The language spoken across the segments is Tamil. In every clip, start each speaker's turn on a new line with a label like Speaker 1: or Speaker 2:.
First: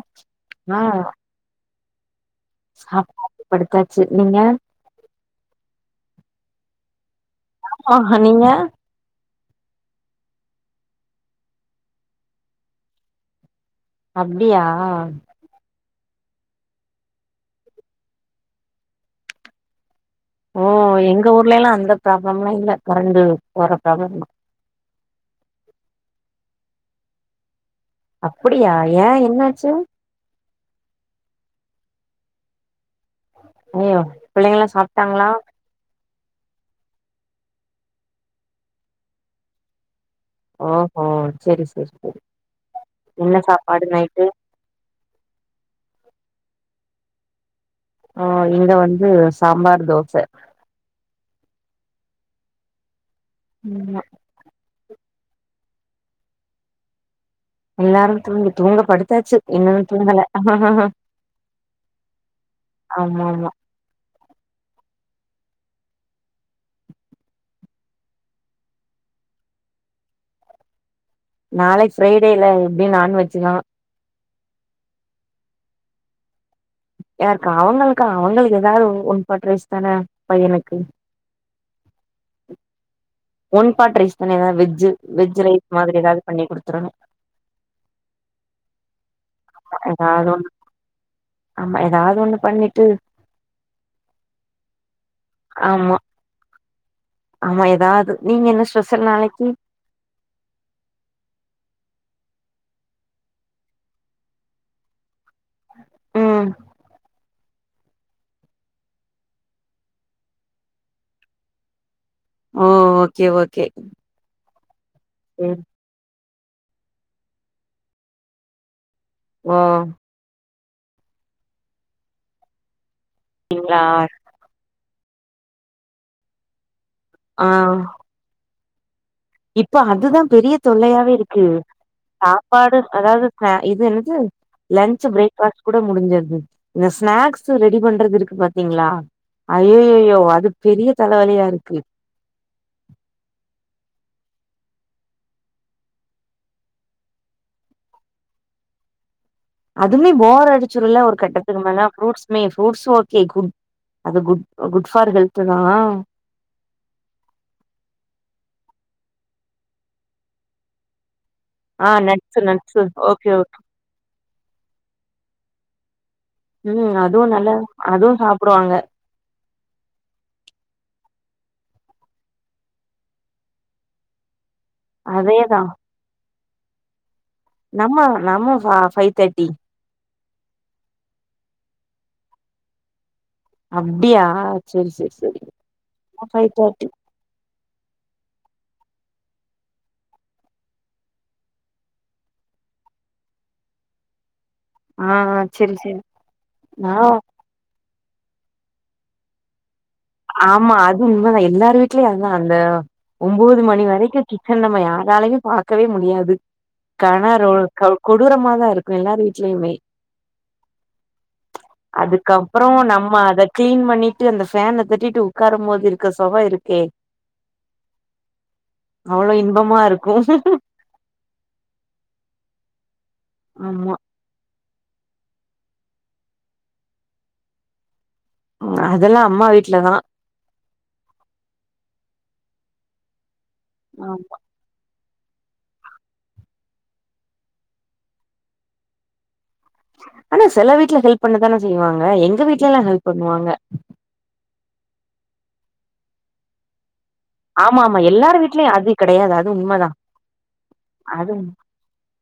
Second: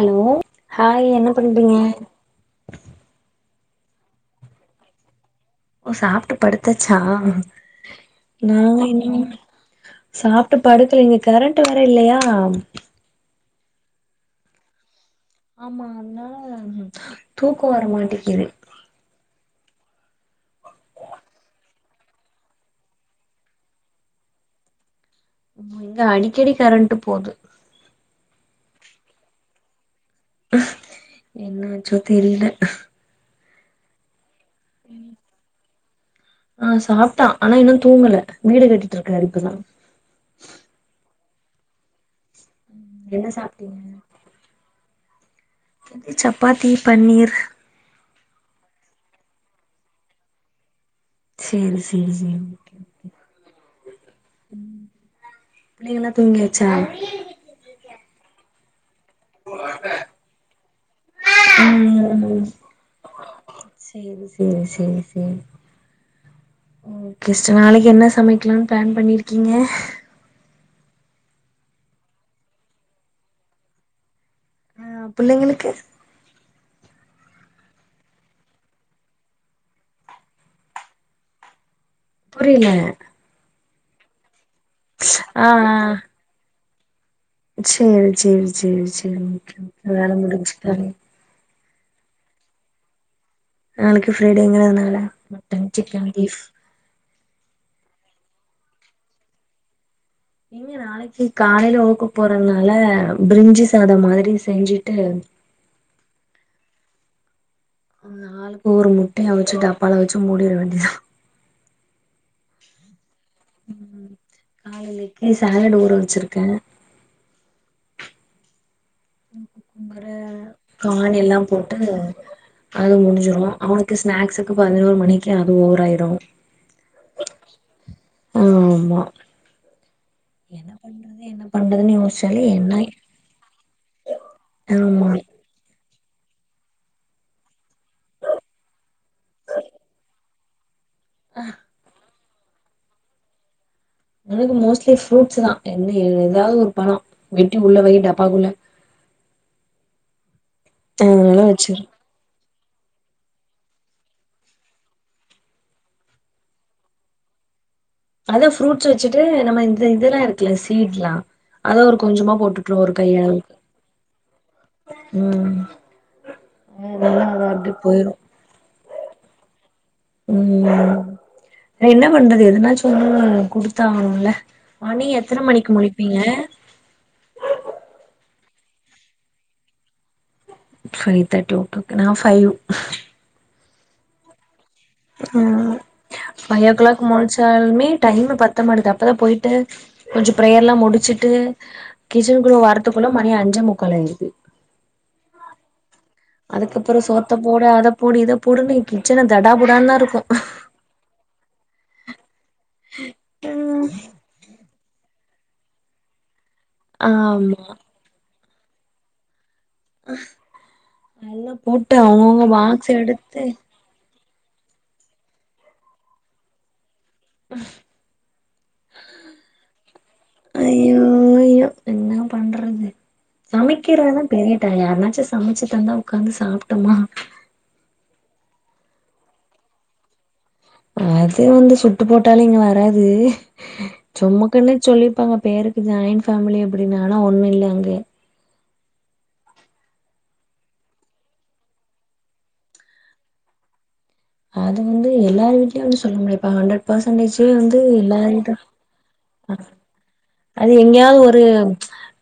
Speaker 1: அலோ ஹாய் என்ன பண்றீங்க
Speaker 2: சாப்னாச்சி படுத்தாச்சு நீங்க
Speaker 1: ஒ சாப்ட்டு படுத்தச்சா
Speaker 2: ஆ நீங்க
Speaker 1: நா இன்னு சாப்ட்டு படுக்ல இங்க கரண்ட் வேர இல்லயா
Speaker 2: அப்டியா
Speaker 1: ஆமா அத்னால தூக்கு வர மாட்டேங்கிது
Speaker 2: ஓ எங்க ஊர்ல எல்லா அந்த ப்ராப்ளம்லா இல்ல கரண்டு போர ப்ராப்ளம்லா
Speaker 1: அமா இங்க அடிக்கடி கரண்ட்டு போது
Speaker 2: அப்புடியா ஏ என்னாச்சு
Speaker 1: என்னாச்சோ தெரிய்ல
Speaker 2: ஐயோ பிள்ளைங்கல்லா சாப்ட்டாங்ளா
Speaker 1: ஆ சாப்ட்டா ஆனா இன்னு தூங்கல வீடு கட்டிட்டு இருக்காரு இப்ப தா
Speaker 2: ஓஹோ செரி செரி செரி என்ன சாப்பாடு நைட்டு
Speaker 1: இது சப்பாத்தி பன்னீர்
Speaker 2: ஓ இங்க வந்து சாம்பார் தோச
Speaker 1: சேரி சேரி சேரி ஓகே ஓகே
Speaker 2: ம் மா
Speaker 1: பிள்ளைங்கல்லா தூங்கியாச்சா
Speaker 2: எல்லாரு தூங்கி தூங்க படுத் தாச்சு இன்னனு தூங்கல ஆமா
Speaker 1: ம்
Speaker 2: ஆமா
Speaker 1: இவ்ள சேரி சேரி ஓகே ஸ் நாளக்கி என்ன சமைக்கிலான் ப்ளான் பண்ணிர்க்கீங்க
Speaker 2: நாளக் ஃப்ரை டே ல எப்டியு நான்வெஜ்ஜி தா
Speaker 1: அ புள்ளைங்களுக்கு
Speaker 2: யார்க்கு அவங்ள்க்கா அவங்கள்க்கு ஏதாது ஒ ஒன் பாட் ரைஸ் தான பையனுக்கு
Speaker 1: புரில
Speaker 2: ஒன் பாட் ரைஸ் தானே ஏதாது வெஜ்ஜு வெஜ்
Speaker 1: ஆ
Speaker 2: ரைஸ்
Speaker 1: ஆ
Speaker 2: மாதுரி ஏதாது பண்ணி குடுத்துரணு
Speaker 1: சேரி சேரி சேரி சேரி ஓகே வேல
Speaker 2: ஏதாவது ஒண்ணு
Speaker 1: முடிஞ்சு தானே
Speaker 2: ஆமா ஏதாது ஒன்னு பண்ணிட்டு
Speaker 1: நாளைக்கு ஃப்ரைடேங்கிறதுனால மட்டன்
Speaker 2: ஆமா
Speaker 1: சிக்கன் பீஃப்
Speaker 2: ஆமா ஏதாது நீங்க என்ன ஸ்பெஷல் நாளைக்கு
Speaker 1: இங்க நாளைக்கு காலைல ஒர்க்க்கு போறனால பிரிஞ்சி சாதோ மாதிரி செஞ்சுட்டு
Speaker 2: உம்
Speaker 1: ஆளுக்கு ஒரு முட்டய அவுச்சு டப்பால வச்சு மூடிட வேண்டிய தா
Speaker 2: ஓ ஓகே ஓகே
Speaker 1: காலைலைக்கு
Speaker 2: ம்
Speaker 1: சாலட் ஊற வச்சிருக்க
Speaker 2: ஓ
Speaker 1: கானெல்லா போட்டு அது முடிஞ்சுரு
Speaker 2: அப்டிங்களா
Speaker 1: அவனுக்கு ஸ்நாக்ஸுக்கு பதினோரு மணி க்கே அது ஓவராயிரு
Speaker 2: ஆ
Speaker 1: ஆமா ஆமா
Speaker 2: இப்ப அதுதா பெரிய
Speaker 1: என்ன
Speaker 2: தொல்லயாவே
Speaker 1: பண்றது என்ன
Speaker 2: இருக்கு
Speaker 1: பண்றதுன்னு யோசிச்சாலே என்ன
Speaker 2: சாப்பாடு அதாவது இது என்னது லன்ச்சு
Speaker 1: ஆமா
Speaker 2: பிரேக்ஃபாஸ்ட் கூ ட முடிஞ்சது இந்த ஸ்நாக்ஸ்ஸு ரெடி பண்றது இருக்கு பாத்தீங்களா ஐய்யய்யயோ அது பெரிய தலவலியா இருக்கு
Speaker 1: இவனுக்கு மோஸ்ட்லி ஃப்ரூட்ஸ் தா என்ன ஏதாது ஒரு பழோ வெட்டி உள்ள வை டப்பாக்குள்ள
Speaker 2: அதுமே போர் அடிச்சுரூல ஒரு
Speaker 1: அதனால
Speaker 2: கட்டத்துக்கு
Speaker 1: வச்சிரு
Speaker 2: மேல ஃப்ரூட்ஸ் ஃப்ரூட்ஸ் ஓகே குட் அது குட் குட் ஃபார் ஹெல்த்து தா
Speaker 1: அதா ஃப்ரூட்ஸ் வச்சுட்டு நம்ம இந்த இதெல்லா இருக்கே சீட்லா அத
Speaker 2: ஆ
Speaker 1: ஒரு கொஞ்சமா
Speaker 2: நட்ஸு
Speaker 1: போட்டுவுட்ருவே
Speaker 2: நட்ஸு
Speaker 1: ஒரு கை
Speaker 2: ஓகே
Speaker 1: அளவுக்கு
Speaker 2: ஓகே
Speaker 1: உம்
Speaker 2: உம் அதுவு நல்ல அதுவு சாப்டுவாங்க
Speaker 1: உம் என்ன பண்றது எதுனா சும்மா குடுத்தாகணு‌ல மணி எத்தன
Speaker 2: அதேதா
Speaker 1: மணிக்கு முழிப்பீங்க
Speaker 2: நம்ம நம்ம five thirty
Speaker 1: five thirty okay okay நா ஃபைவ்
Speaker 2: அப்டியா செரி செரி செரி
Speaker 1: ம் ஃபைவ் ஓ கிளாக் முழிச்சாலுமே டைமு பத்த மாட்டேது பதா போய்ட்டு கொஞ்சோ ப்ரேயரெல்லா முடிச்சிட்டு கிச்சனுக்குள்ள வரதுக்குள்ள மணி அஞ்சே முக்கால் ஆய் து
Speaker 2: ஆ ஹா சேரி சேரி
Speaker 1: அதுக்கப்றோ சோத்த போடு அத போடு இத போடுனு கிச்சனே தடா புடா தா
Speaker 2: ஆமா அது உண்மதா எல்லார் வீட்லயு அதா‌அந்த ஒம்போது மணி வரைக்கூ கிச்சன் நம்ம அதாலையும் பார்கக்கவே முடியாது கண ரோ
Speaker 1: ஆமா
Speaker 2: கோ கொடூரமா தா இருக்கும் எல்லாரு வீட் ட்லாயுமே
Speaker 1: எல்லா போட்டு அவங்கவுங்க
Speaker 2: அதுக்கப்ரோ
Speaker 1: பாக்ஸ்
Speaker 2: நம்ம அத
Speaker 1: எடுத்து
Speaker 2: கிளீன் பண்ணி ட்டு அந்த ஃபேன தட்டிட்டு உட்காரும் போது இருக்குற சுக இருக்கே
Speaker 1: உஹம் [unintelligible]
Speaker 2: அவ்லோ இன்பமா இருக்கும்
Speaker 1: ஐயோ சமைக்கிறதா பெரியட்டா யாருனாச்சும் சமைச்சு தந்தா உகாந்து சாப்பிட்டோமா
Speaker 2: உம் அதெல்லா அம்மா வீட்டு்லதான்
Speaker 1: அது வந்து சுட்டு போட்டாலும் இங்க வராது சும்மக்குன்னு சொல்லி பங்க பேருக்கு ஜாயின்் ஃபமிலி அப்படின்னனா ஒன்னு இல்ல அங்க
Speaker 2: ஆனா சில வீட்டுல ஹெல்ப் பண்ணதான செய்வாங்க எங்க வீட்டல எல்லா ஹெல்ப் பண்ணுவாங்க
Speaker 1: அது வந்து எல்லாரு வீட்டுலயும் சொல்ல முடியாது இப்ப ஹண்ட்ரட் பர்சன்டேஜ் வந்து
Speaker 2: ஆமா ஆமா எல்லார்
Speaker 1: எல்லாரதா
Speaker 2: வீட்லயு அது கெடையாது அது உண்மதா
Speaker 1: அது எங்கேயாவது
Speaker 2: அது
Speaker 1: ஒரு
Speaker 2: உண்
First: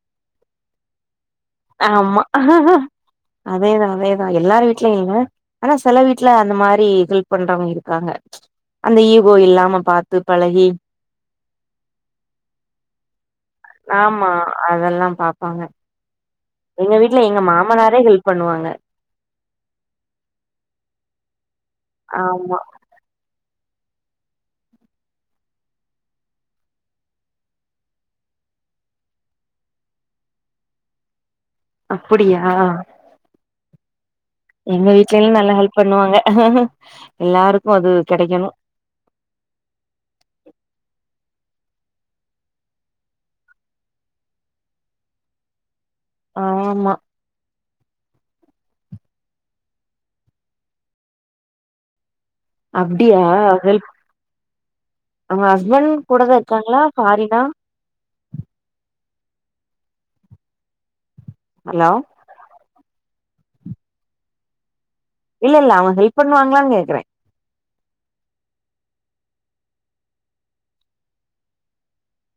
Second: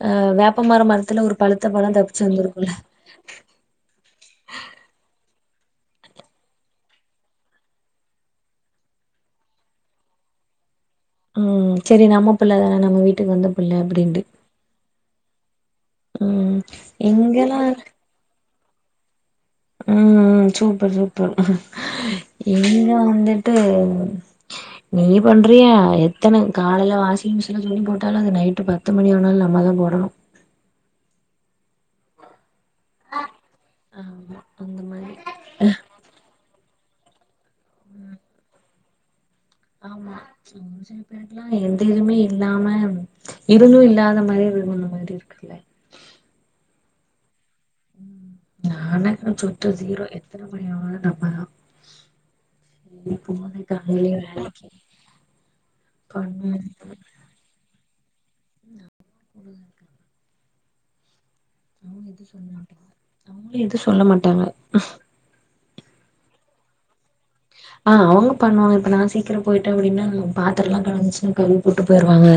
Speaker 1: அ வேப்ப மர மரத்துல ஒரு பழுத்த பழோ
Speaker 2: ஆமா
Speaker 1: தப்பிச்சு வந்திருக்குல்ல
Speaker 2: அதேதா அதேதா எல்லாரு வீட்டுலயும் இல்ல ஆனா சில வீட்டு்ல அந்த மாரி ஹெல்ப் பண்றவங்க இருக்காங்க அந்த ஈகோ இல்லாம பாத்து பழகி
Speaker 1: [inaudible] ம் செரி நம்ம பிள்ளதான நம்ம வீட்டுக்கு வந்த பிள்ள அப்டின்ட்டு
Speaker 2: ஆமா அதெல்லா பாப்பாங்க
Speaker 1: ம்
Speaker 2: எங்க வீட்ல எங்க
Speaker 1: எங்கெலா
Speaker 2: மாமனாரே ஹெல்ப் பண்ணுவாங்க
Speaker 1: ம் சூப்பர் சூப்பர்
Speaker 2: ஆமா
Speaker 1: இங்க வந்துட்டு நீ பண்றியா எத்தன காலைல வாசிங் மிஷின்ல்ல துணி போட்டாலு அது நைட்டு பத்து மணி ஆனாலு நம்மதா போடணு
Speaker 2: அப்டியா
Speaker 1: ஆமா அந்த
Speaker 2: எங்க
Speaker 1: மாரி
Speaker 2: வீட்லெல்லா நல்லா ஹெல்ப் பண்ணுவாங்க எல்லாருக்கு அது கெடைக்கணு
Speaker 1: ஆமா [inaudible] எந்த இதுமே இல்லாம இருந்து இல்லாத மாரி [unintelligible] மாரி இருக்கல்ல
Speaker 2: ஆமா
Speaker 1: [unintelligible] சுத்த ஜீரோ எத்தன மணி ஆனாலு நம்மதா சரி
Speaker 2: அப்டியா
Speaker 1: போனு காலைலயே வேலைக்கு
Speaker 2: அவுங்க ஹஸ்பண்ட் கூடதா
Speaker 1: பண்ணு
Speaker 2: இருக்காங்களா ஃபாரின்னா
Speaker 1: [unintelligible]
Speaker 2: ஹலோ
Speaker 1: அவங்களு எது சொல்ல மாட்டாங்க
Speaker 2: இல்லல்ல அவுங்க ஹெல்ப் பண்ணுவாங்களான்னு கேக்குற
Speaker 1: ஆ அவுங்க பண்ணுவாங்க இப்ப நா சீக்கிரம் போயிட்ட அப்டின்னா பாத்திரோ எல்லா கடந்துச்சுன்னா கழுவிப்போட்டு போயிடுவாங்க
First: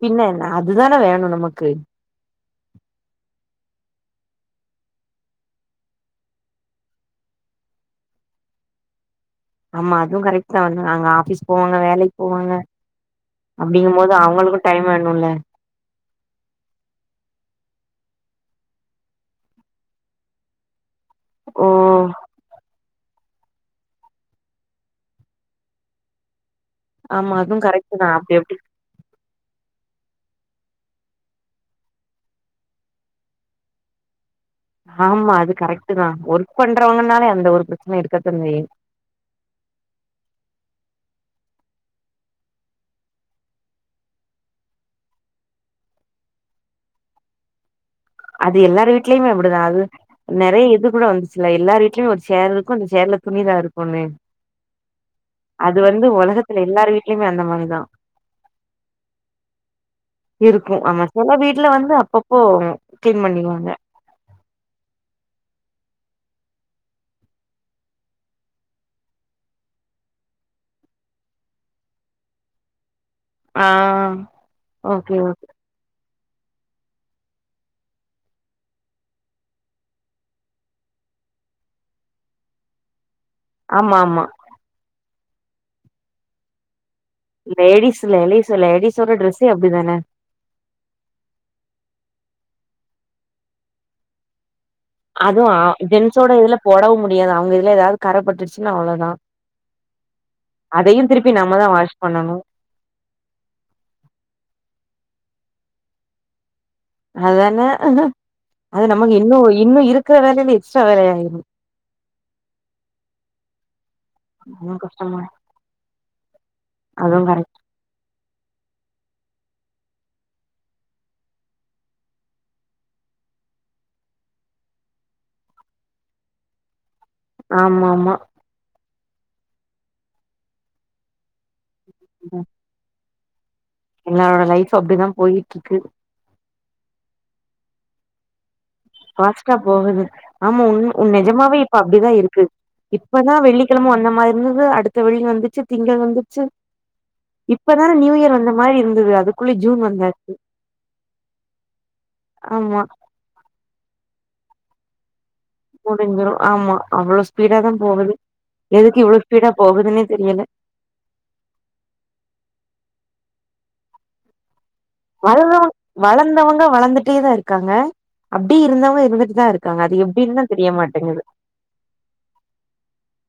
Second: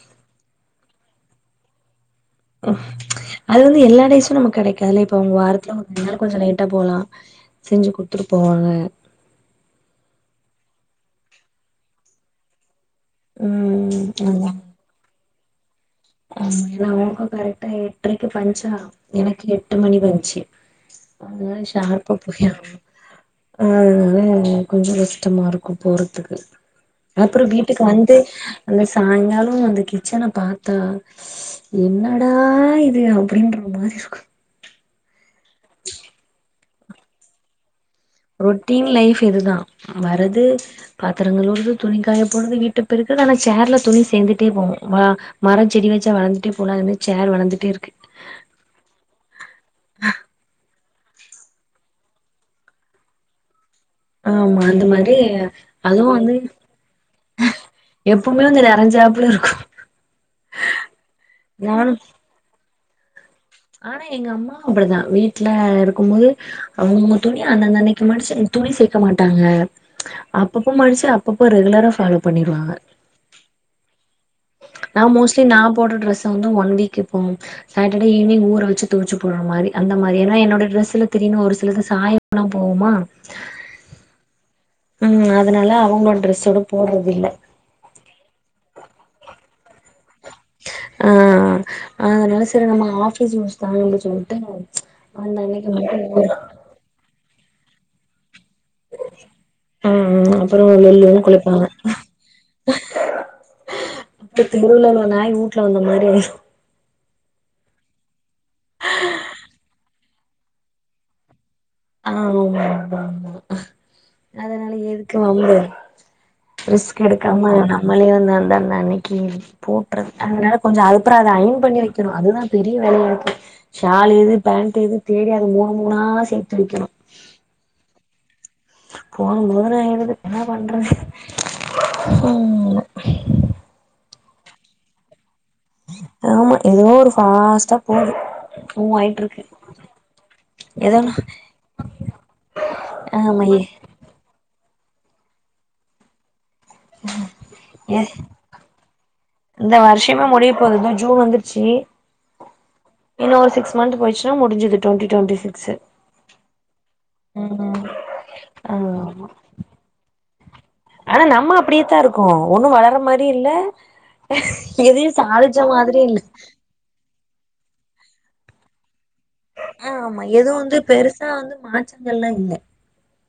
Speaker 2: பின்ன என்ன அதுதான வேணு நமக்கு
Speaker 1: ஆஹ [unintelligible] அது வந்து எல்லா டேஸும் நமக்கு கெடைக்காதல்ல இப்ப அவுங்க வாரத்துல ஒரு நாளு கொஞ்சோ லேட்டா போலா செஞ்சு குடுத்துட்டு போவாங்க
Speaker 2: ஆமா அதுவு கரெக்ட்தா நாங்க ஆபீஸ் போவாங்க வேலைக்கு போவாங்க
Speaker 1: ம்
Speaker 2: அப்டிங்கும்போது
Speaker 1: அதா
Speaker 2: அவுங்களுக்கு டைம் வேணுல்ல
Speaker 1: ஆமா எல்லா ஒர்க்கு கரெக்ட்டா எட்டரைக்கு பஞ்ச்சா எனக்கு எட்டு மணி பஞ்ச்சு அதனால
Speaker 2: ஓ
Speaker 1: ஷார்ப்பா போய் ஆகணு ஆ ஆன கொஞ்சோ கஷ்டமா இருக்கு போறதுக்கு
Speaker 2: ஆமா
Speaker 1: அப்றோ
Speaker 2: அதுவு
Speaker 1: வீட்டுக்கு
Speaker 2: கரெக்ட் தா
Speaker 1: வந்து
Speaker 2: அப்டி எப்டி
Speaker 1: அந்த சாயங்காலோ அந்த கிச்சன பா த்தா என்னடா இது அப்டின்ற மாரி இருக்கு
Speaker 2: ஆமா அது கரெக்ட்டுதா ஒர்க் பண்றவங்கனாலே அதுல ஒரு பிரச்சன இருக்கத்தா செய்யு
Speaker 1: ரொட்டீன் லைஃப் இதுதா வரது பா த்திரங்கள் கழுவறது துணிகாய போடறது வீட்ட பெருக்கறது ஆனா சேர்ல துணி சேர்ந்துட்டே போவு மரோ செடி வெச்சா வளர்ந்துட்டே போவுல்ல அது மாரி சேர் வளர்ந்துட்டே இருக்கு
Speaker 2: அது எல்லார் வீட்லயுமே அப்டிதா அது நெறயா இது கூட வந்துச்சுல்ல எல்லார் வீட்லயுமே ஒரு சேர் இருக்கு அந்த சேர் அதுல துணிதா இருக்குனு
Speaker 1: ஆமா அந்த மாரி
Speaker 2: அது வந்து
Speaker 1: அதுவு
Speaker 2: ஒலகத்துல எல்லார் வீட்லயுமே அந்த மாரிதா
Speaker 1: எப்புமே அந்த நெறஞ்சாப்புல இருக்கு
Speaker 2: இருக்கு ஆனா செல வீட்ல
Speaker 1: நானு
Speaker 2: வந்து அப்பப்போ ம்
Speaker 1: ஆனா எங்க அம்மா அப்டிதா வீட் ல இருக்கும்போது அவுங்க அவுங்க துணி அந்தந்தன்னைக்கு மடிச்சு துணி சேக்க மாட்டாங்க அப்பப்போ மடிச்சு அப்பப்போ ரெகுலரா ஃபாலோ பண்ணிருவாங்க
Speaker 2: ஆ
Speaker 1: நா
Speaker 2: ஓகே,
Speaker 1: மோஸ்ட்லி
Speaker 2: ஓகே.
Speaker 1: நா போடுற ட்ரெஸ் வந்து ஒன் வீக் இப்போ சாட்டர்டே ஈவ்னிங் ஊற வெச்சு தொவச்சு போடுற மாரி அந்த மாரி ஏனா என்னோட டிரெஸ்ல தெரி இன்னு ஒரு சிலது சாயமெல்லா போகுமா
Speaker 2: ஆமாமா
Speaker 1: ம் அதனால அவுங்களோட ட்ரெஸ்ஸோட போடறது
Speaker 2: லேடீஸ் லேலீஸ் லேடிஸ்ஸோட டிரெஸ்ஸே அப்டிதான
Speaker 1: ஆ அதனால செரி நம்ம ஆபீஸ் யூஸ் தான அப்டின்னு சொல்ட்டு அந்த
Speaker 2: அதுவு ஆ
Speaker 1: அன்னைக்கு மட்டு
Speaker 2: ஜென்ஸோட இதுல போடவு முடியாது அவுங்க இதுல எதாவது கறப்பட்டு சுனா அவ்ளோதா
Speaker 1: ஆ அப்புறோ
Speaker 2: அதயு
Speaker 1: லொல்லுன்னு
Speaker 2: திருப்பி நம்மதா வாஷ் பண்ணணு
Speaker 1: அப்ப தெருவுல உள்ள நாய் வுட்டுல வந்த மாரி
Speaker 2: அதான அது நமக்கு இன்னு இன்னு இருக்கற வேலேல எக்ஸ்ட்ரா வேலயாய்ரு
Speaker 1: ஆ ஆமா ஆமா ஆமா அதனால
Speaker 2: இன்னும்
Speaker 1: எதுக்கு
Speaker 2: கஷ்டமா
Speaker 1: வம்பு ரிஸ்க்
Speaker 2: அதுவும்
Speaker 1: எடுக்காம
Speaker 2: கரெக்ட்.
Speaker 1: நம்மளே வந்தந் அன்னிக்கி போட்டுறு அதனால கொஞ்சோ அதுப்றோ அத அயன் பண்ணி வைக்கணு அதுதா பெரிய வேலயா இருக்கு ஷால் எது பேண்ட் எது தேடி அது மூணு மூணா சேத்து வெக்கணு
Speaker 2: ஆமா ஆமா
Speaker 1: போதுபோதுனு ஆய்டுது என்ன பண்றது ம்
Speaker 2: எல்லாரோட லைஃப் அப்டிதா போய்ட்ருக்கு
Speaker 1: ஆமா ஏதோ ஒரு ஃபாஸ்ட்டா போது மூவ் ஆயிட்ருக்கு
Speaker 2: ஃபாஸ்டா போகுது ஆமா உண்
Speaker 1: ஏதோ
Speaker 2: உ நெஜமாவே இப்ப அப்டிதா இருக்கு இப்பதா
Speaker 1: ஆமா ஏ
Speaker 2: வெள்ளிக்கிழம வந்த மாரி இருந்தது அடுத்த வெள்ளி வந்துச்சு திங்கள் வந்துச்சு
Speaker 1: ம்
Speaker 2: இப்பதான நியூ யர் வந்த மாரி இருந்தது அதுக்குள்ள
Speaker 1: இந்த
Speaker 2: ஜூன்
Speaker 1: வருஷமே
Speaker 2: வந்தாச்சு
Speaker 1: முடிய போது இதோ ஜூன் வந்துருச்சு
Speaker 2: ஆமா
Speaker 1: இன்னு ஒரு சிக்ஸ் மந்த் போய்சுனா முடிஞ்சது டொண்டி டொண்டி சிக்
Speaker 2: முடிஞ்சிரு ஆமா அவ்ளோ ஸ்பீடா தா
Speaker 1: ம்
Speaker 2: போகுது எதுக்கு இவ்ளோ
Speaker 1: ஆமா
Speaker 2: ஸ்பீடா போகுதுன்னே தெரியல
Speaker 1: ஆனா நம்ம அப்டியேத்தா இருக்கோ ஒன்னு வளர மாரி இல்ல எதையு சாதிச்ச
Speaker 2: வளர்ந்தவங்
Speaker 1: மாதிரியு இல்ல
Speaker 2: வளர்ந்தவங்க வளர்ந்துட்டே தா இருக்காங்க அப்டி இருந்தவங்க இருந்து இதா இருக்காங்க அது
Speaker 1: ஆமா
Speaker 2: எப்டின் தா
Speaker 1: எதுவு
Speaker 2: தெரிய
Speaker 1: வந்து
Speaker 2: மாட்டேங்குது
Speaker 1: பெருசா வந்து மாற்றங்கள்லா இல்ல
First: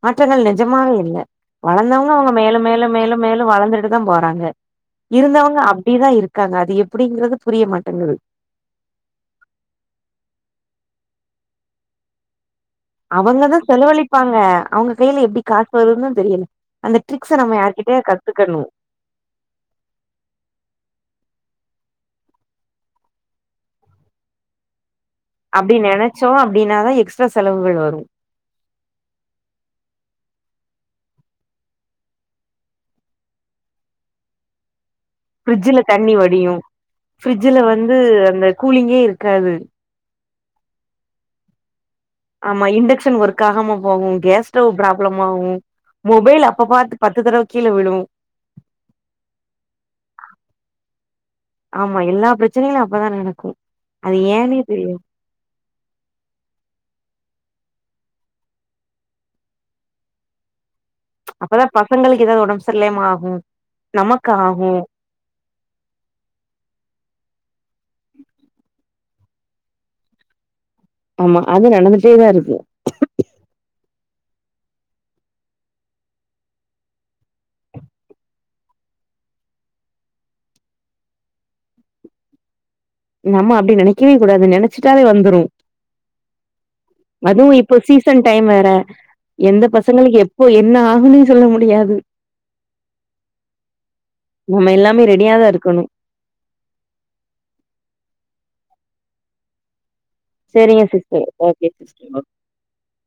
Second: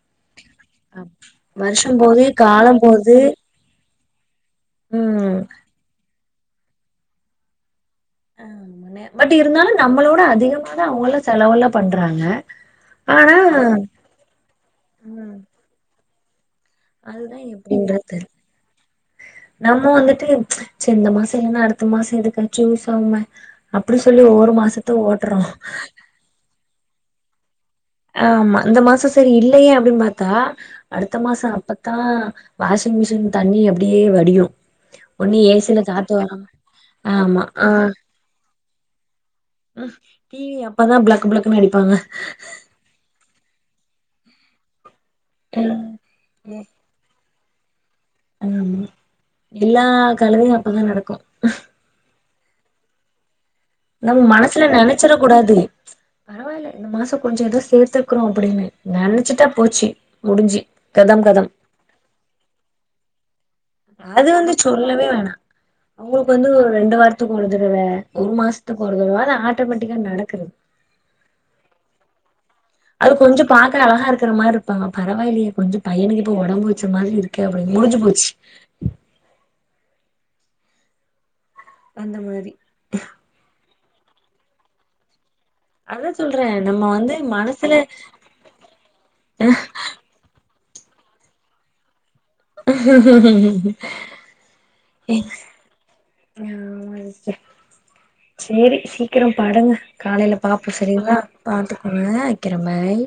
Speaker 2: மாற்றங்கள் நெஜமாக இல்ல
Speaker 1: வருஷம்
Speaker 2: வளந்தவ்ங்க
Speaker 1: போது
Speaker 2: அவுங்க மேல
Speaker 1: காலம்
Speaker 2: மேல
Speaker 1: போது
Speaker 2: மேல மேல வளந்து ட்டுதா போறாங்க
Speaker 1: ம்
Speaker 2: இருந்தவ்ங்க அப்டிதா இருக்காங்க அது எப்டிங்கிறது புரிய மாட்
Speaker 1: ஆ நேர் பட் இருந்தாலு நம்மளோட அதிகமாதா அவுங்கல்லா செலவெல்லா பண்றாங்க ஆனா
Speaker 2: அவுங்கதா செலவழிப்பாங்க அவுங்க கையில
Speaker 1: ம்
Speaker 2: எப்டி காசு வருதுனுதா தெரியல அந்த
Speaker 1: அதுதா
Speaker 2: ட்ரிக்ஸ நம்ம யார்கிட்டயா
Speaker 1: எப்டின்றத் தெர்ல
Speaker 2: கத்துக்கணு
Speaker 1: நம்மோ வந்துட்டு சே இந்த மாசோ இல்லனா அடுத் த்து மாசோ எதுக்காச்சு யூஸ் ஆவுமே அப்டி சொல்லி ஒரு மாச த்த ஓட்றோ
Speaker 2: அப்டி நெனைச்சோ அப்டின்னாதா எக்ஸ்ட்ரா செலவுகள் வரு
Speaker 1: ஆமா இந்த மாசோ செரி இல்லயே அப்டின் பாத் தா அடுத்த மாசோ அப்பத்தா வாஷிங் மிஷின் தண்ணி அப்டியே வடியு ஒன்னு ஏ
Speaker 2: ஃப்ரிட்ஜில
Speaker 1: சில
Speaker 2: தண்ணி
Speaker 1: காத்து வராம
Speaker 2: வடியு
Speaker 1: ஆமா
Speaker 2: ஃப்ரிட்ஜில
Speaker 1: ஆ
Speaker 2: வந்து அந்த கூலிங்கே இருக்காது
Speaker 1: டிவி அப்ப தா ப்ளக் ப்ளக்னு அடிப்பாங்க
Speaker 2: ஆமா இண்டெக்ஷன் ஒர்க் ஆகாம போகு கேஸ் ஸ்டவ் ஃபிராப் லம்மாவு மொபைல் அப்ப பாத்து பத்து தடவ கீழ விழு
Speaker 1: ஆம்மா எல்லா கழுதயு அப்பதா நடக்கு
Speaker 2: ப்ரச்சன அப்பதா நடக்கும்
Speaker 1: நம்ம மனசுல நெனச்சிர கூடாது பரவால்ல இந்த மாசோ கொஞ்சோ ஏதோ சேத்து வெக்கணு அப்படின்னு நெனச்சுட்டா போச்சு முடிஞ்சு கதம் கதம்
Speaker 2: அப்பதா பசங்ளுக் ஏதா உடம்செரிலயமா ஆகு
Speaker 1: அது
Speaker 2: நமக்கு
Speaker 1: வந்து
Speaker 2: ஆகு
Speaker 1: சொல்லவே வேணா அவுங்ளுக்கு வந்து ஒரு ரெண்டு வாரத்துக்கு ஒருதடவ ஒரு மாசத்துக்கு ஒருதடவ அது ஆட்டோமேட்டிக்கா நடக்கறது
Speaker 2: ஆமா அது நடந்துட்டேதா இருக்கு
Speaker 1: அது கொஞ்சோ பாக்குற அழகா இருக்குற மார்ருப்பாங்க பரவாயில்லயே கொஞ்சோ பையனுக்கிப்போ ஒடம்பு வெச்ச மாதிரி இருக்கே அப்டினு முடிஞ்சுபோச்சு அந்த மாரி
Speaker 2: நம்ம அப்டி நெனைக்கவே கூடாது நெனச்சுட்டாலே வந்துரும்
Speaker 1: அதா சொல்றே நம்ம வந்து
Speaker 2: அதுவு
Speaker 1: மனசுல
Speaker 2: இப்ப சீசன் டைம் வேற எந்த பசங்ளுக்கு எப் போ என்ன ஆகுனே சொல்ல முடியாது நம்ம எல்லாமே ரெடியா தான் இருக்கணும்
Speaker 1: ஆமா சிஸ்டர் சேரி சீக்கிரம் படுங்க காலையில பாப்போம்
Speaker 2: சரிங்க
Speaker 1: சரிங்களா
Speaker 2: சிஸ்டர் ஓகே
Speaker 1: பாத்துக்கோங்க
Speaker 2: சிஸ்டர்
Speaker 1: வைக்கிரே பாய்